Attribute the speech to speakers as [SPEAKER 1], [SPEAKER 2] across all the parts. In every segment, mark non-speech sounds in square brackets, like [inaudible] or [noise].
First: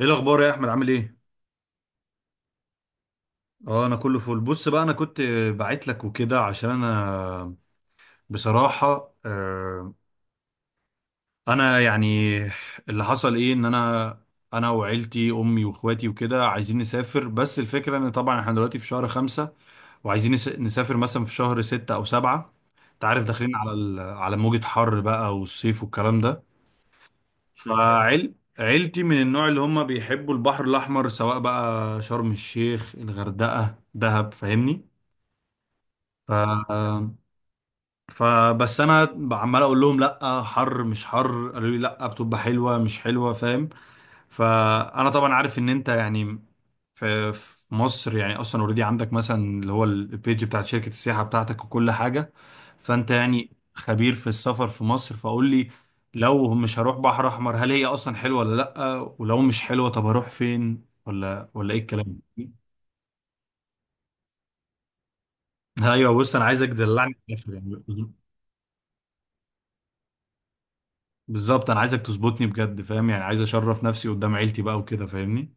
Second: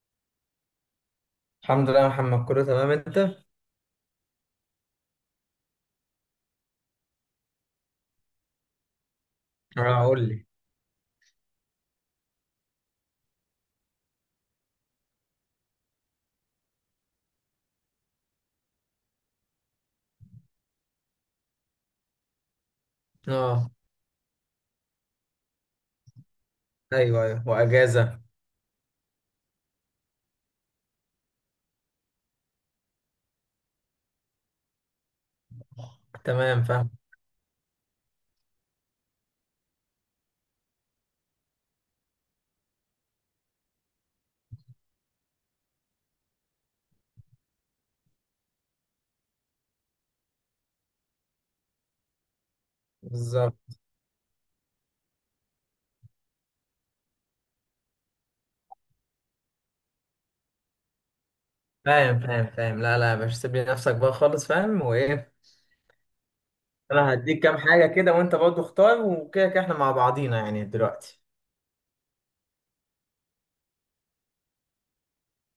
[SPEAKER 1] ايه الاخبار يا احمد عامل ايه؟
[SPEAKER 2] الحمد لله يا محمد، كله تمام. انت؟
[SPEAKER 1] اه انا كله فل. بص بقى، انا كنت بعت لك وكده عشان انا بصراحه
[SPEAKER 2] اه، قول لي.
[SPEAKER 1] انا يعني اللي حصل ايه، ان انا وعيلتي امي واخواتي وكده عايزين نسافر. بس الفكره ان طبعا احنا دلوقتي في شهر خمسة، وعايزين نسافر مثلا في شهر ستة او سبعة. انت عارف داخلين
[SPEAKER 2] اه،
[SPEAKER 1] على على موجه حر بقى والصيف والكلام ده.
[SPEAKER 2] ايوه ايوه، واجازه.
[SPEAKER 1] فعيل عيلتي من النوع اللي هم بيحبوا البحر الاحمر، سواء بقى شرم الشيخ، الغردقه، دهب، فاهمني. ف...
[SPEAKER 2] تمام، فاهم.
[SPEAKER 1] فبس انا عمال اقول لهم لا حر مش حر، قالوا لي لا بتبقى حلوه مش حلوه، فاهم. فانا طبعا عارف ان انت يعني في مصر يعني اصلا اوريدي عندك مثلا اللي هو البيج بتاعت شركه السياحه بتاعتك وكل حاجه. فانت يعني
[SPEAKER 2] بالظبط.
[SPEAKER 1] خبير في السفر في مصر، فقول لي لو مش هروح بحر احمر، هل هي اصلا حلوه ولا لا؟ ولو مش حلوه طب هروح فين؟ ولا ايه
[SPEAKER 2] فاهم
[SPEAKER 1] الكلام
[SPEAKER 2] فاهم
[SPEAKER 1] ده؟
[SPEAKER 2] فاهم، لا لا يا باشا، سيب لي نفسك بقى خالص. فاهم. وايه؟
[SPEAKER 1] ايوه بص، انا عايزك
[SPEAKER 2] انا
[SPEAKER 1] تدلعني في
[SPEAKER 2] هديك
[SPEAKER 1] الاخر
[SPEAKER 2] كام
[SPEAKER 1] يعني.
[SPEAKER 2] حاجه كده، وانت برضه اختار، وكده كده احنا مع بعضينا يعني دلوقتي.
[SPEAKER 1] بالظبط انا عايزك تظبطني بجد فاهم، يعني عايز اشرف نفسي قدام عيلتي بقى وكده فاهمني.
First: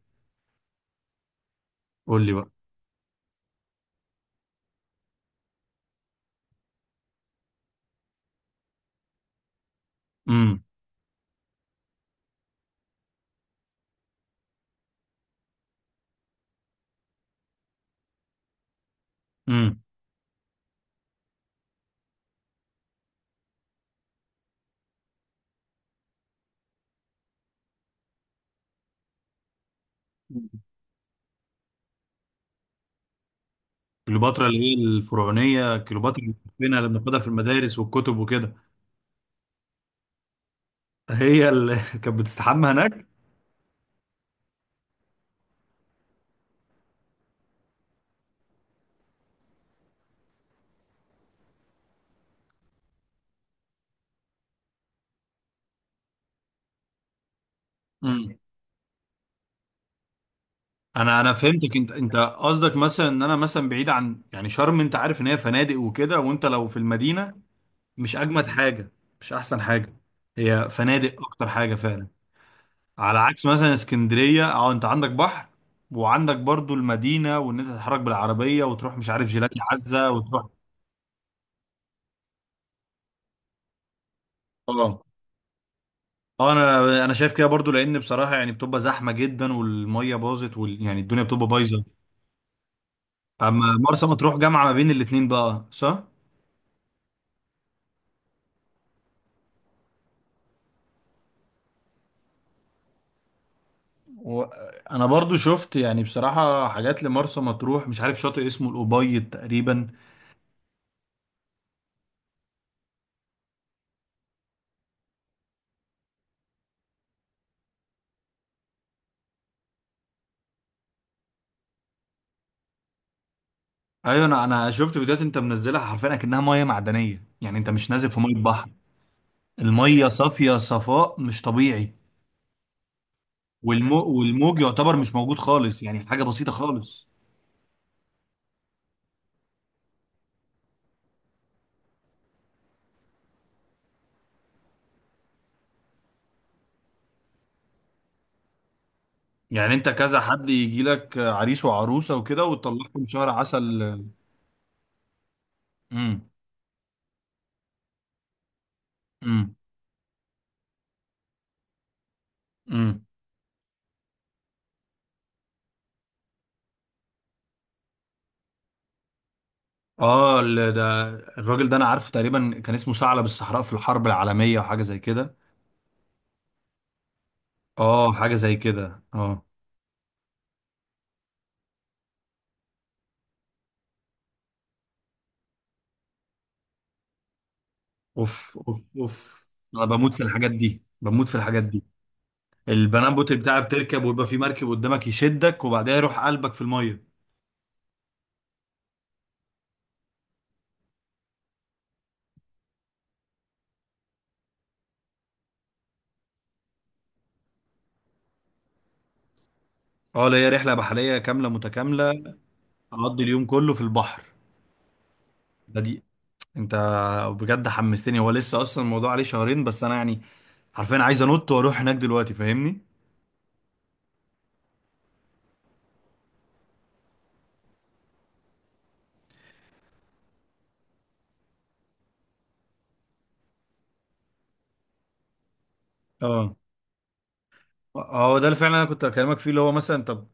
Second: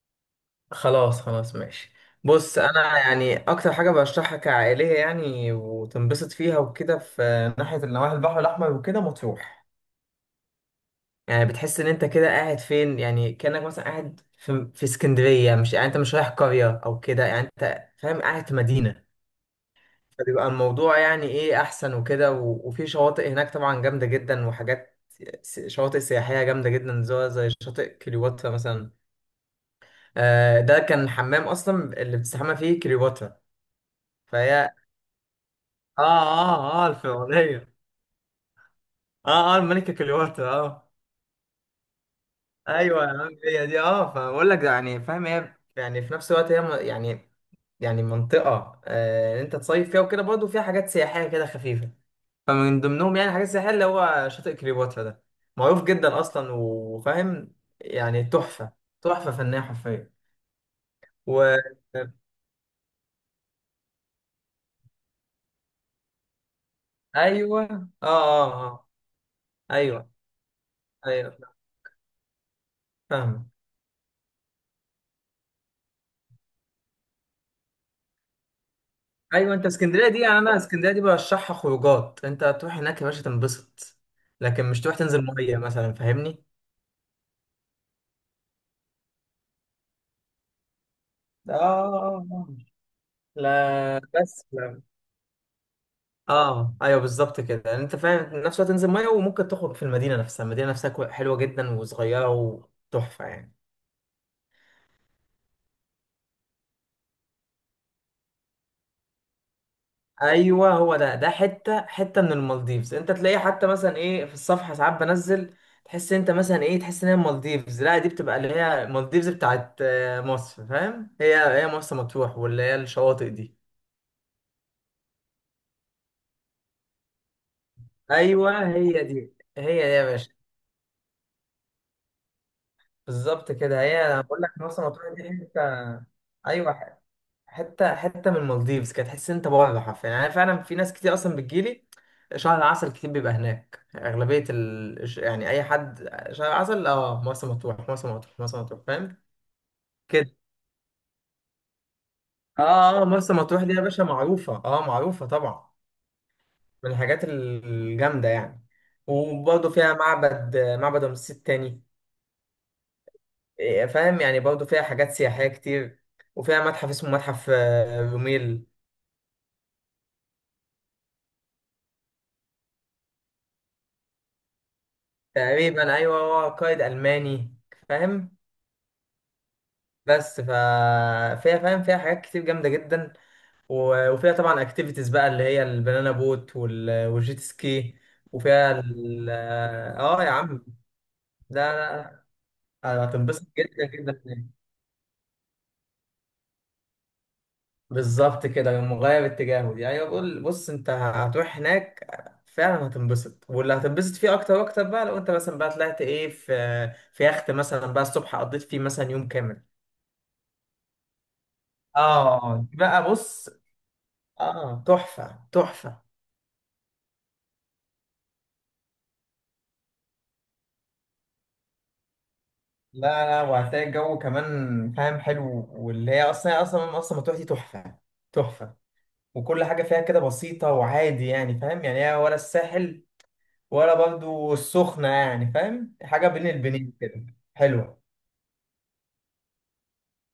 [SPEAKER 2] خلاص خلاص، ماشي.
[SPEAKER 1] قول لي بقى.
[SPEAKER 2] بص، انا يعني اكتر حاجه برشحها كعائليه يعني وتنبسط فيها وكده في ناحيه النواحي البحر الاحمر وكده، مطروح.
[SPEAKER 1] امم.
[SPEAKER 2] يعني بتحس ان انت كده قاعد فين، يعني كأنك مثلا قاعد في اسكندرية. مش يعني انت مش رايح قرية او كده، يعني انت فاهم قاعد في مدينة.
[SPEAKER 1] امم.
[SPEAKER 2] فبيبقى الموضوع يعني ايه احسن وكده وفي شواطئ هناك طبعا جامدة جدا وحاجات. شواطئ سياحية جامدة جدا، زي شاطئ كليوباترا مثلا. ده كان الحمام اصلا اللي بتستحمى فيه كليوباترا.
[SPEAKER 1] كليوباترا اللي
[SPEAKER 2] فهي،
[SPEAKER 1] هي الفرعونيه،
[SPEAKER 2] اه
[SPEAKER 1] كليوباترا اللي بنحبها
[SPEAKER 2] اه
[SPEAKER 1] لما
[SPEAKER 2] اه،
[SPEAKER 1] بناخدها في
[SPEAKER 2] الفرعونية.
[SPEAKER 1] المدارس والكتب وكده.
[SPEAKER 2] اه اه الملكة كليوباترا، اه.
[SPEAKER 1] هي اللي [laughs] كانت بتستحمى
[SPEAKER 2] ايوه
[SPEAKER 1] هناك.
[SPEAKER 2] يا عم هي دي، اه. فبقول لك يعني، فاهم، هي يعني في نفس الوقت هي يعني، يعني منطقة انت تصيف فيها وكده، برضه فيها حاجات سياحية كده خفيفة. فمن ضمنهم يعني حاجات سياحية اللي هو شاطئ كليوباترا ده، معروف جدا أصلا وفاهم. يعني
[SPEAKER 1] امم.
[SPEAKER 2] تحفة، تحفة فنية حرفيا.
[SPEAKER 1] انا
[SPEAKER 2] و
[SPEAKER 1] فهمتك، انت قصدك مثلا ان انا مثلا بعيد عن يعني شرم، انت عارف ان هي فنادق وكده، وانت لو في المدينه
[SPEAKER 2] أيوه، آه
[SPEAKER 1] مش
[SPEAKER 2] آه
[SPEAKER 1] اجمد
[SPEAKER 2] آه.
[SPEAKER 1] حاجه، مش احسن حاجه.
[SPEAKER 2] أيوه.
[SPEAKER 1] هي فنادق اكتر
[SPEAKER 2] أيوه،
[SPEAKER 1] حاجه فعلا. على عكس
[SPEAKER 2] فاهم.
[SPEAKER 1] مثلا اسكندرية، اه انت عندك بحر وعندك برضو المدينة، وان انت تتحرك بالعربية وتروح مش عارف
[SPEAKER 2] أيوه.
[SPEAKER 1] جيلاتي
[SPEAKER 2] أنت اسكندرية
[SPEAKER 1] عزة
[SPEAKER 2] دي يعني،
[SPEAKER 1] وتروح.
[SPEAKER 2] أنا اسكندرية دي برشحها خروجات. أنت تروح هناك يا باشا تنبسط، لكن مش تروح
[SPEAKER 1] اه
[SPEAKER 2] تنزل مية مثلا، فاهمني؟
[SPEAKER 1] اه، انا شايف كده برضو، لان بصراحة يعني بتبقى زحمة جدا، والمية باظت يعني الدنيا بتبقى
[SPEAKER 2] آه
[SPEAKER 1] بايظة.
[SPEAKER 2] آه آه.
[SPEAKER 1] اما
[SPEAKER 2] لا
[SPEAKER 1] مرسى مطروح
[SPEAKER 2] بس.
[SPEAKER 1] جامعة ما بين الاتنين بقى، صح؟
[SPEAKER 2] اه، ايوه، بالظبط كده يعني انت فاهم. في نفس الوقت تنزل ميه وممكن تخرج في المدينه نفسها. المدينه نفسها حلوه جدا وصغيره وتحفه يعني.
[SPEAKER 1] و... انا برضو شفت يعني بصراحة حاجات لمرسى مطروح، مش عارف شاطئ اسمه الأبيض تقريبا.
[SPEAKER 2] ايوه هو ده حته حته من المالديفز، انت تلاقيه. حتى مثلا ايه، في الصفحه ساعات بنزل، تحس انت مثلا ايه، تحس ان هي المالديفز. لا دي بتبقى اللي هي المالديفز بتاعت مصر، فاهم. هي مرسى مطروح، واللي هي الشواطئ دي.
[SPEAKER 1] ايوه، انا شفت فيديوهات انت منزلها حرفيا اكنها مية معدنية، يعني انت مش نازل في مية
[SPEAKER 2] ايوه
[SPEAKER 1] بحر.
[SPEAKER 2] هي دي، هي دي يا
[SPEAKER 1] المية
[SPEAKER 2] باشا.
[SPEAKER 1] صافية صفاء مش طبيعي.
[SPEAKER 2] بالظبط كده، هي انا بقول لك
[SPEAKER 1] والموج
[SPEAKER 2] مرسى
[SPEAKER 1] يعتبر
[SPEAKER 2] مطروح
[SPEAKER 1] مش
[SPEAKER 2] دي
[SPEAKER 1] موجود
[SPEAKER 2] حته.
[SPEAKER 1] خالص، يعني حاجة بسيطة
[SPEAKER 2] ايوه،
[SPEAKER 1] خالص.
[SPEAKER 2] حته حته من المالديفز. كانت تحس إن انت بره حرفيا يعني. أنا فعلا في ناس كتير اصلا بتجيلي شهر العسل، كتير بيبقى هناك اغلبيه يعني اي حد شهر العسل، اه، مرسى مطروح، مرسى مطروح، مرسى مطروح، فاهم
[SPEAKER 1] يعني انت كذا
[SPEAKER 2] كده.
[SPEAKER 1] حد يجي لك عريس وعروسة وكده
[SPEAKER 2] اه
[SPEAKER 1] وتطلعهم
[SPEAKER 2] اه،
[SPEAKER 1] شهر
[SPEAKER 2] مرسى مطروح دي يا
[SPEAKER 1] عسل.
[SPEAKER 2] باشا معروفه، اه، معروفه طبعا.
[SPEAKER 1] امم.
[SPEAKER 2] من الحاجات الجامده يعني.
[SPEAKER 1] امم.
[SPEAKER 2] وبرضه فيها معبد رمسيس التاني.
[SPEAKER 1] امم.
[SPEAKER 2] فاهم يعني برضه فيها حاجات سياحيه كتير. وفيها متحف اسمه متحف روميل.
[SPEAKER 1] اه ده. الراجل ده انا عارفه، تقريبا كان اسمه ثعلب الصحراء في الحرب العالمية وحاجة زي كده.
[SPEAKER 2] تقريبا، ايوه، هو قائد الماني.
[SPEAKER 1] اه حاجة
[SPEAKER 2] فاهم.
[SPEAKER 1] زي كده، اه.
[SPEAKER 2] بس. فيها، فاهم، فيها حاجات كتير جامده جدا. وفيها طبعا اكتيفيتيز بقى اللي هي البنانا بوت والجيت سكي.
[SPEAKER 1] اوف
[SPEAKER 2] وفيها
[SPEAKER 1] اوف
[SPEAKER 2] ال...
[SPEAKER 1] اوف، انا بموت
[SPEAKER 2] اه
[SPEAKER 1] في
[SPEAKER 2] يا
[SPEAKER 1] الحاجات
[SPEAKER 2] عم.
[SPEAKER 1] دي، بموت في الحاجات
[SPEAKER 2] لا.
[SPEAKER 1] دي.
[SPEAKER 2] لا. لا،
[SPEAKER 1] البنان بوت
[SPEAKER 2] هتنبسط
[SPEAKER 1] بتاعها
[SPEAKER 2] جدا
[SPEAKER 1] بتركب
[SPEAKER 2] جدا
[SPEAKER 1] ويبقى في
[SPEAKER 2] هناك.
[SPEAKER 1] مركب قدامك يشدك وبعدها يروح قلبك في المية.
[SPEAKER 2] بالظبط كده، مغاير اتجاهه دي. ايوه بقول بص، انت هتروح هناك فعلا هتنبسط، واللي هتنبسط فيه اكتر واكتر بقى لو انت مثلا بقى طلعت ايه في يخت مثلا بقى الصبح قضيت فيه مثلا يوم كامل.
[SPEAKER 1] اه، اللي هي رحلة بحرية كاملة متكاملة.
[SPEAKER 2] اه دي بقى
[SPEAKER 1] اقضي اليوم
[SPEAKER 2] بص.
[SPEAKER 1] كله في البحر.
[SPEAKER 2] اه، تحفه
[SPEAKER 1] ده
[SPEAKER 2] تحفه.
[SPEAKER 1] دي انت بجد حمستني، هو لسه اصلا الموضوع عليه شهرين، بس انا يعني حرفيا عايز انط واروح هناك دلوقتي فاهمني.
[SPEAKER 2] لا لا، وهتلاقي الجو كمان فاهم حلو، واللي هي اصلا اصلا اصلا مطروح دي تحفه، تحفه. وكل حاجه فيها كده بسيطه وعادي يعني، فاهم، يعني هي ولا الساحل ولا برضو السخنه، يعني فاهم، حاجه بين
[SPEAKER 1] اه
[SPEAKER 2] البنين كده حلوه.
[SPEAKER 1] اه، ده اللي فعلا انا كنت بكلمك فيه، اللي هو مثلا طب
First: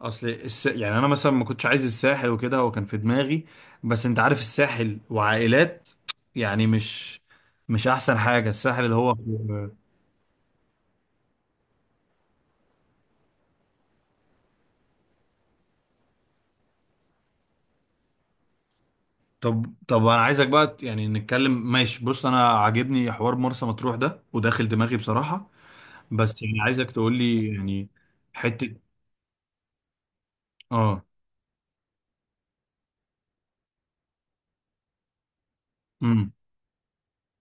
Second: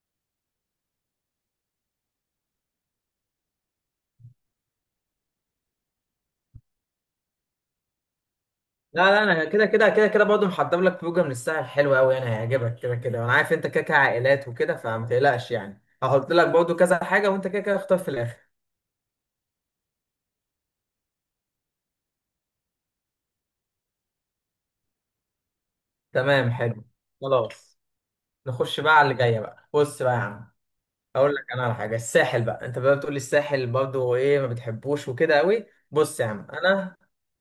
[SPEAKER 1] يعني انا مثلا ما كنتش عايز الساحل وكده، هو كان في دماغي. بس انت عارف الساحل وعائلات، يعني مش احسن حاجة الساحل اللي
[SPEAKER 2] لا
[SPEAKER 1] هو.
[SPEAKER 2] لا، انا كده كده كده كده برضه محضر لك فوجة من الساحل حلوه قوي، يعني هيعجبك كده كده. وانا عارف انت كده كده عائلات وكده، فما تقلقش يعني. هحط لك برضه كذا حاجه وانت كده كده اختار في الاخر.
[SPEAKER 1] طب طب، انا عايزك بقى يعني نتكلم. ماشي. بص انا عاجبني حوار مرسى مطروح ده، وداخل دماغي بصراحة. بس
[SPEAKER 2] تمام،
[SPEAKER 1] يعني
[SPEAKER 2] حلو.
[SPEAKER 1] عايزك تقول لي
[SPEAKER 2] خلاص.
[SPEAKER 1] يعني حتة.
[SPEAKER 2] نخش بقى على اللي جايه بقى. بص بقى يا عم،
[SPEAKER 1] اه.
[SPEAKER 2] اقول لك انا على حاجه الساحل بقى. انت بقى بتقول لي الساحل برضه ايه، ما بتحبوش وكده قوي. بص يا
[SPEAKER 1] امم.
[SPEAKER 2] عم، انا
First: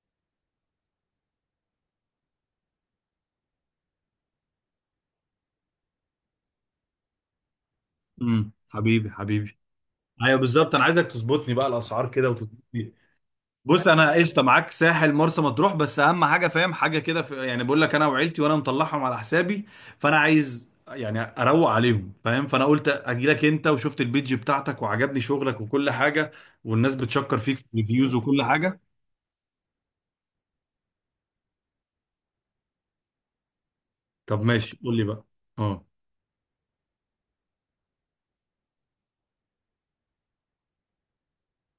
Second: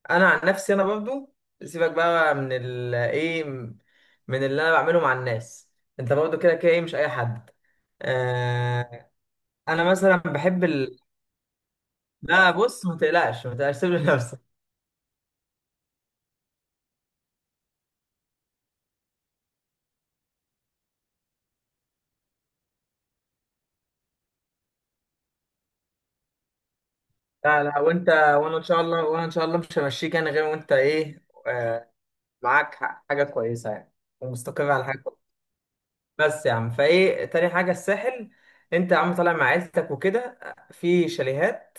[SPEAKER 2] انا عن نفسي انا برضه، سيبك بقى من ال ايه، من اللي انا بعمله مع الناس. انت برضه كده كده ايه، مش اي حد.
[SPEAKER 1] امم. حبيبي
[SPEAKER 2] آه
[SPEAKER 1] حبيبي.
[SPEAKER 2] انا مثلا
[SPEAKER 1] ايوه
[SPEAKER 2] بحب
[SPEAKER 1] بالظبط، انا عايزك تظبطني بقى الاسعار كده
[SPEAKER 2] لا بص،
[SPEAKER 1] وتظبطني.
[SPEAKER 2] ما تقلقش، ما تقلقش،
[SPEAKER 1] بص
[SPEAKER 2] سيب
[SPEAKER 1] انا
[SPEAKER 2] لنفسك.
[SPEAKER 1] قشطه معاك، ساحل مرسى مطروح. بس اهم حاجه فاهم حاجه كده يعني بقول لك، انا وعيلتي وانا مطلعهم على حسابي، فانا عايز يعني اروق عليهم فاهم. فانا قلت اجي لك انت، وشفت البيج بتاعتك وعجبني شغلك وكل حاجه، والناس بتشكر فيك في
[SPEAKER 2] لا لا، وانت
[SPEAKER 1] الريفيوز وكل
[SPEAKER 2] وانا ان
[SPEAKER 1] حاجه.
[SPEAKER 2] شاء الله، وانا ان شاء الله مش همشيك انا غير وانت ايه. معاك حاجه كويسه يعني،
[SPEAKER 1] طب
[SPEAKER 2] ومستقر
[SPEAKER 1] ماشي
[SPEAKER 2] على
[SPEAKER 1] قول
[SPEAKER 2] حاجه.
[SPEAKER 1] لي بقى. اه،
[SPEAKER 2] بس يا عم، فايه تاني حاجه الساحل. انت يا عم طالع مع عيلتك وكده، في شاليهات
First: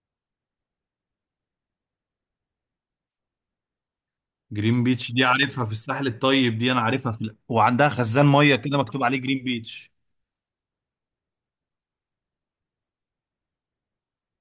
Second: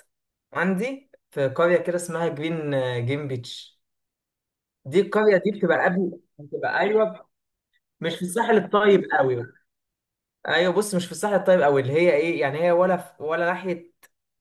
[SPEAKER 2] عندي في قريه كده اسمها جرين جيم بيتش.
[SPEAKER 1] جرين
[SPEAKER 2] دي
[SPEAKER 1] بيتش دي
[SPEAKER 2] القريه دي
[SPEAKER 1] عارفها، في
[SPEAKER 2] بتبقى
[SPEAKER 1] الساحل
[SPEAKER 2] قبل،
[SPEAKER 1] الطيب دي،
[SPEAKER 2] بتبقى
[SPEAKER 1] انا عارفها في
[SPEAKER 2] ايوه
[SPEAKER 1] وعندها
[SPEAKER 2] مش في
[SPEAKER 1] خزان ميه
[SPEAKER 2] الساحل
[SPEAKER 1] كده مكتوب
[SPEAKER 2] الطيب
[SPEAKER 1] عليه جرين
[SPEAKER 2] قوي.
[SPEAKER 1] بيتش.
[SPEAKER 2] ايوه بص، مش في الصح الطيب، او اللي هي ايه يعني، هي ولا في ولا ناحيه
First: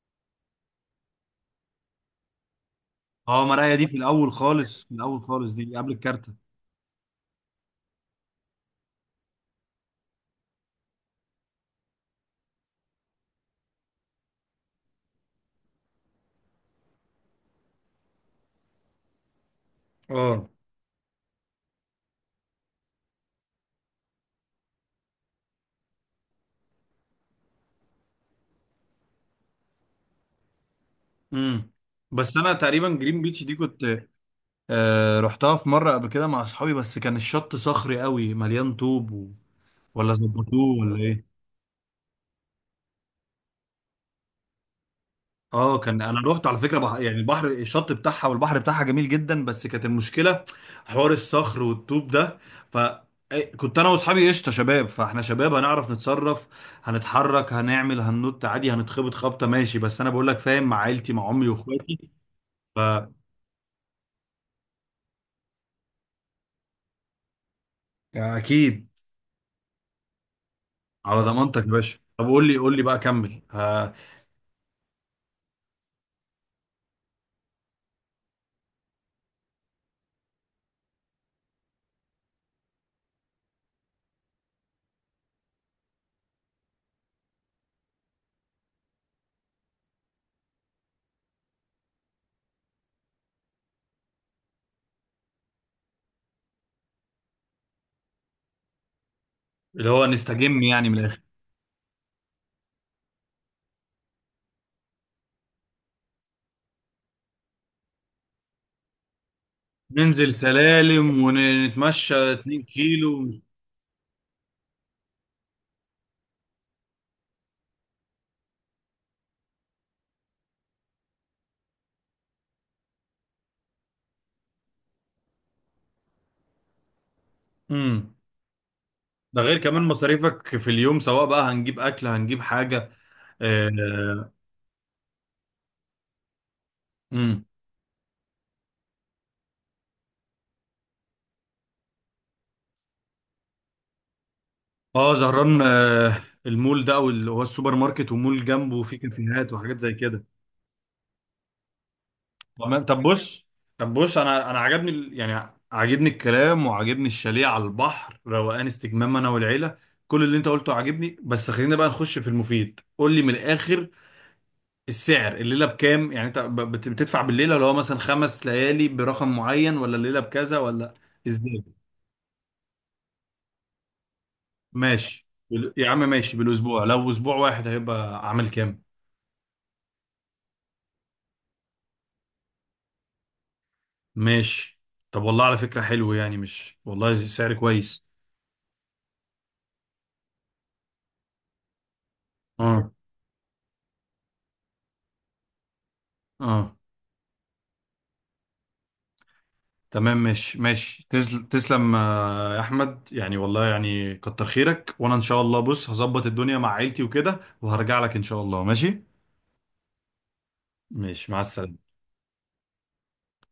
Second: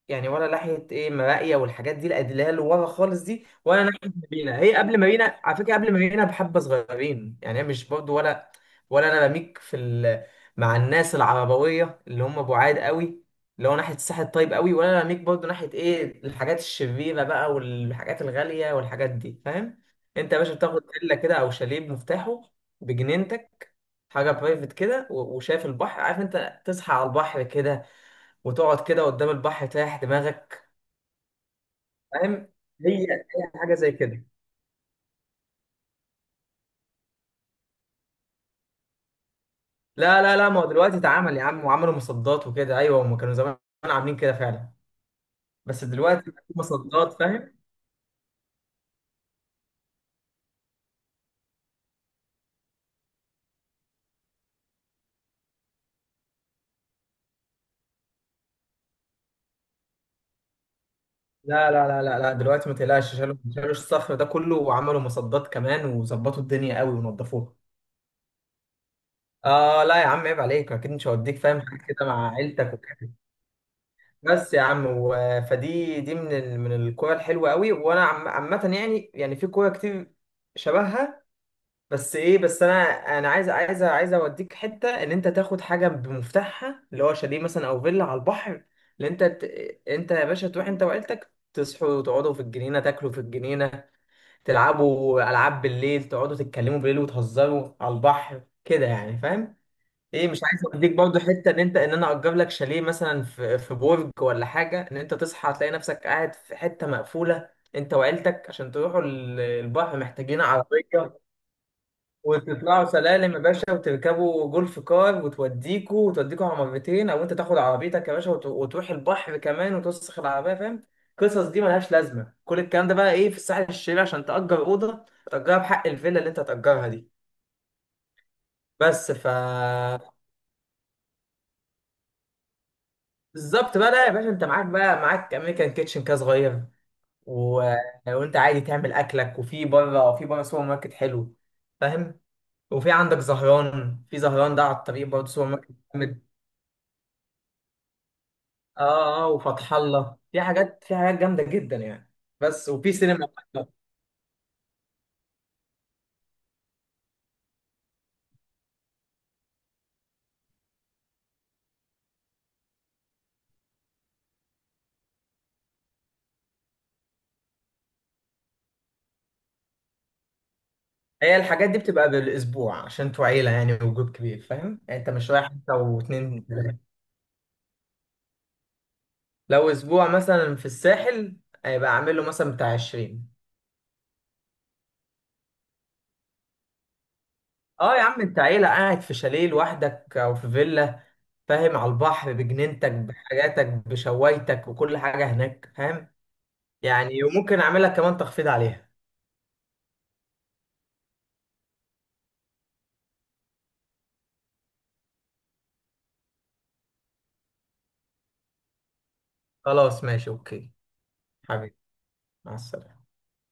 [SPEAKER 2] يعني، ولا ناحيه ايه مراقيه والحاجات دي الادلال ورا خالص
[SPEAKER 1] اه
[SPEAKER 2] دي،
[SPEAKER 1] مرايا
[SPEAKER 2] ولا
[SPEAKER 1] دي في
[SPEAKER 2] ناحيه
[SPEAKER 1] الاول
[SPEAKER 2] مارينا. هي
[SPEAKER 1] خالص، في
[SPEAKER 2] قبل
[SPEAKER 1] الاول
[SPEAKER 2] مارينا،
[SPEAKER 1] خالص،
[SPEAKER 2] على فكره
[SPEAKER 1] دي قبل
[SPEAKER 2] قبل مارينا
[SPEAKER 1] الكارته.
[SPEAKER 2] بحبه صغيرين، يعني هي مش برضو ولا. ولا انا بميك في مع الناس العربويه اللي هم بعاد قوي، اللي هو ناحيه الساحل الطيب قوي. ولا انا بميك برضو ناحيه ايه الحاجات الشريره بقى والحاجات الغاليه والحاجات دي، فاهم. انت يا
[SPEAKER 1] اه.
[SPEAKER 2] باشا بتاخد فيلا كده او شاليه بمفتاحه، بجنينتك، حاجه برايفت كده. وشايف البحر، عارف، انت تصحى على البحر كده، وتقعد كده قدام البحر تريح دماغك،
[SPEAKER 1] امم. بس
[SPEAKER 2] فاهم.
[SPEAKER 1] انا تقريبا
[SPEAKER 2] هي
[SPEAKER 1] جرين بيتش
[SPEAKER 2] هي
[SPEAKER 1] دي
[SPEAKER 2] حاجه زي
[SPEAKER 1] كنت
[SPEAKER 2] كده.
[SPEAKER 1] آه رحتها في مرة قبل كده مع أصحابي، بس كان الشط صخري قوي مليان طوب ولا
[SPEAKER 2] لا لا لا، ما هو
[SPEAKER 1] ظبطوه
[SPEAKER 2] دلوقتي
[SPEAKER 1] ولا إيه؟
[SPEAKER 2] اتعمل يا عم، وعملوا مصدات وكده. ايوه هم كانوا زمان عاملين كده فعلا،
[SPEAKER 1] اه،
[SPEAKER 2] بس
[SPEAKER 1] كان انا
[SPEAKER 2] دلوقتي بقى
[SPEAKER 1] رحت
[SPEAKER 2] في
[SPEAKER 1] على فكره
[SPEAKER 2] مصدات،
[SPEAKER 1] يعني البحر
[SPEAKER 2] فاهم.
[SPEAKER 1] الشط بتاعها والبحر بتاعها جميل جدا، بس كانت المشكله حوار الصخر والطوب ده. ف كنت انا واصحابي قشطه شباب، فاحنا شباب هنعرف نتصرف، هنتحرك هنعمل هننط عادي هنتخبط خبطه ماشي. بس انا بقول لك فاهم، مع عيلتي مع امي
[SPEAKER 2] لا لا
[SPEAKER 1] واخواتي.
[SPEAKER 2] لا لا لا، دلوقتي ما
[SPEAKER 1] ف
[SPEAKER 2] تقلقش. شالوا الصخر ده كله، وعملوا مصدات كمان، وظبطوا الدنيا قوي ونضفوها.
[SPEAKER 1] اكيد.
[SPEAKER 2] اه لا يا عم، عيب عليك، اكيد مش
[SPEAKER 1] على
[SPEAKER 2] هوديك فاهم
[SPEAKER 1] ضمانتك يا
[SPEAKER 2] حاجه
[SPEAKER 1] باشا.
[SPEAKER 2] كده
[SPEAKER 1] طب
[SPEAKER 2] مع
[SPEAKER 1] قول لي،
[SPEAKER 2] عيلتك
[SPEAKER 1] قول لي بقى
[SPEAKER 2] وكده.
[SPEAKER 1] كمل
[SPEAKER 2] بس يا عم، فدي دي من من الكوره الحلوه قوي، وانا عامه يعني في كوره كتير شبهها. بس ايه، بس انا انا عايز اوديك حته ان انت تاخد حاجه بمفتاحها، اللي هو شاليه مثلا او فيلا على البحر. اللي انت ت... انت يا باشا تروح انت وعيلتك، تصحوا وتقعدوا في الجنينه، تاكلوا في الجنينه، تلعبوا العاب بالليل، تقعدوا تتكلموا بالليل وتهزروا على البحر كده يعني، فاهم.
[SPEAKER 1] اللي هو
[SPEAKER 2] ايه، مش عايز
[SPEAKER 1] نستجم يعني
[SPEAKER 2] اوديك
[SPEAKER 1] من الاخر.
[SPEAKER 2] برضه حته ان انا اجر لك شاليه مثلا في برج ولا حاجه، ان انت تصحى تلاقي نفسك قاعد في حته مقفوله انت وعيلتك، عشان تروحوا البحر
[SPEAKER 1] ننزل
[SPEAKER 2] محتاجين عربيه،
[SPEAKER 1] سلالم ونتمشى 2
[SPEAKER 2] وتطلعوا
[SPEAKER 1] كيلو.
[SPEAKER 2] سلالم يا باشا، وتركبوا جولف كار، وتوديكوا على مرتين، او انت تاخد عربيتك يا باشا وتروح البحر كمان، وتوسخ العربيه، فاهم. القصص دي ملهاش لازمه، كل الكلام ده بقى ايه في الساحل الشرير عشان تأجر اوضه تأجرها بحق الفيلا اللي انت هتأجرها دي.
[SPEAKER 1] امم.
[SPEAKER 2] بس.
[SPEAKER 1] ده غير كمان مصاريفك في اليوم، سواء بقى هنجيب اكل هنجيب حاجه.
[SPEAKER 2] بالظبط بقى. لا يا باشا،
[SPEAKER 1] اه.
[SPEAKER 2] انت معاك امريكان كيتشن كده صغير،
[SPEAKER 1] امم.
[SPEAKER 2] و... وانت عادي تعمل اكلك، وفي بره في بره سوبر ماركت حلو، فاهم. وفي عندك زهران، في زهران ده على الطريق
[SPEAKER 1] اه
[SPEAKER 2] برضه سوبر
[SPEAKER 1] زهران
[SPEAKER 2] ماركت
[SPEAKER 1] آه.
[SPEAKER 2] جامد.
[SPEAKER 1] المول ده او اللي هو السوبر ماركت ومول جنبه فيه
[SPEAKER 2] اه اه،
[SPEAKER 1] كافيهات
[SPEAKER 2] وفتح
[SPEAKER 1] وحاجات زي
[SPEAKER 2] الله
[SPEAKER 1] كده.
[SPEAKER 2] في حاجات جامده جدا يعني. بس
[SPEAKER 1] تمام
[SPEAKER 2] وفي
[SPEAKER 1] طب
[SPEAKER 2] سينما
[SPEAKER 1] بص.
[SPEAKER 2] برضه.
[SPEAKER 1] طب بص، انا عجبني يعني عجبني الكلام وعجبني الشاليه على البحر، روقان استجمام انا والعيله. كل اللي انت قلته عجبني. بس خلينا بقى نخش في المفيد، قول لي من الاخر، السعر الليله بكام؟ يعني انت بتدفع بالليله، اللي هو مثلا خمس ليالي برقم معين، ولا الليله بكذا، ولا
[SPEAKER 2] هي
[SPEAKER 1] ازاي؟
[SPEAKER 2] الحاجات دي بتبقى بالاسبوع، عشان انتوا عيله يعني وجروب كبير، فاهم يعني، انت
[SPEAKER 1] ماشي
[SPEAKER 2] مش رايح انت
[SPEAKER 1] يا عم ماشي
[SPEAKER 2] واتنين
[SPEAKER 1] بالاسبوع،
[SPEAKER 2] تلاته.
[SPEAKER 1] لو اسبوع واحد هيبقى عامل كام؟
[SPEAKER 2] لو اسبوع مثلا في الساحل، هيبقى عامل له مثلا بتاع 20.
[SPEAKER 1] ماشي. طب والله على فكره حلو، يعني مش والله سعر
[SPEAKER 2] اه يا
[SPEAKER 1] كويس.
[SPEAKER 2] عم، انت عيلة قاعد في شاليه لوحدك او في فيلا، فاهم، على البحر،
[SPEAKER 1] اه.
[SPEAKER 2] بجنينتك، بحاجاتك، بشوايتك وكل حاجة هناك، فاهم
[SPEAKER 1] اه.
[SPEAKER 2] يعني. وممكن اعملها كمان تخفيض عليها.
[SPEAKER 1] تمام ماشي ماشي، تسلم يا احمد، يعني والله يعني كتر خيرك. وانا ان شاء الله بص هظبط الدنيا مع عيلتي وكده، وهرجع لك ان شاء الله ماشي.
[SPEAKER 2] خلاص ماشي، اوكي.
[SPEAKER 1] ماشي مع
[SPEAKER 2] حبيبي،
[SPEAKER 1] السلامه.
[SPEAKER 2] مع السلامة.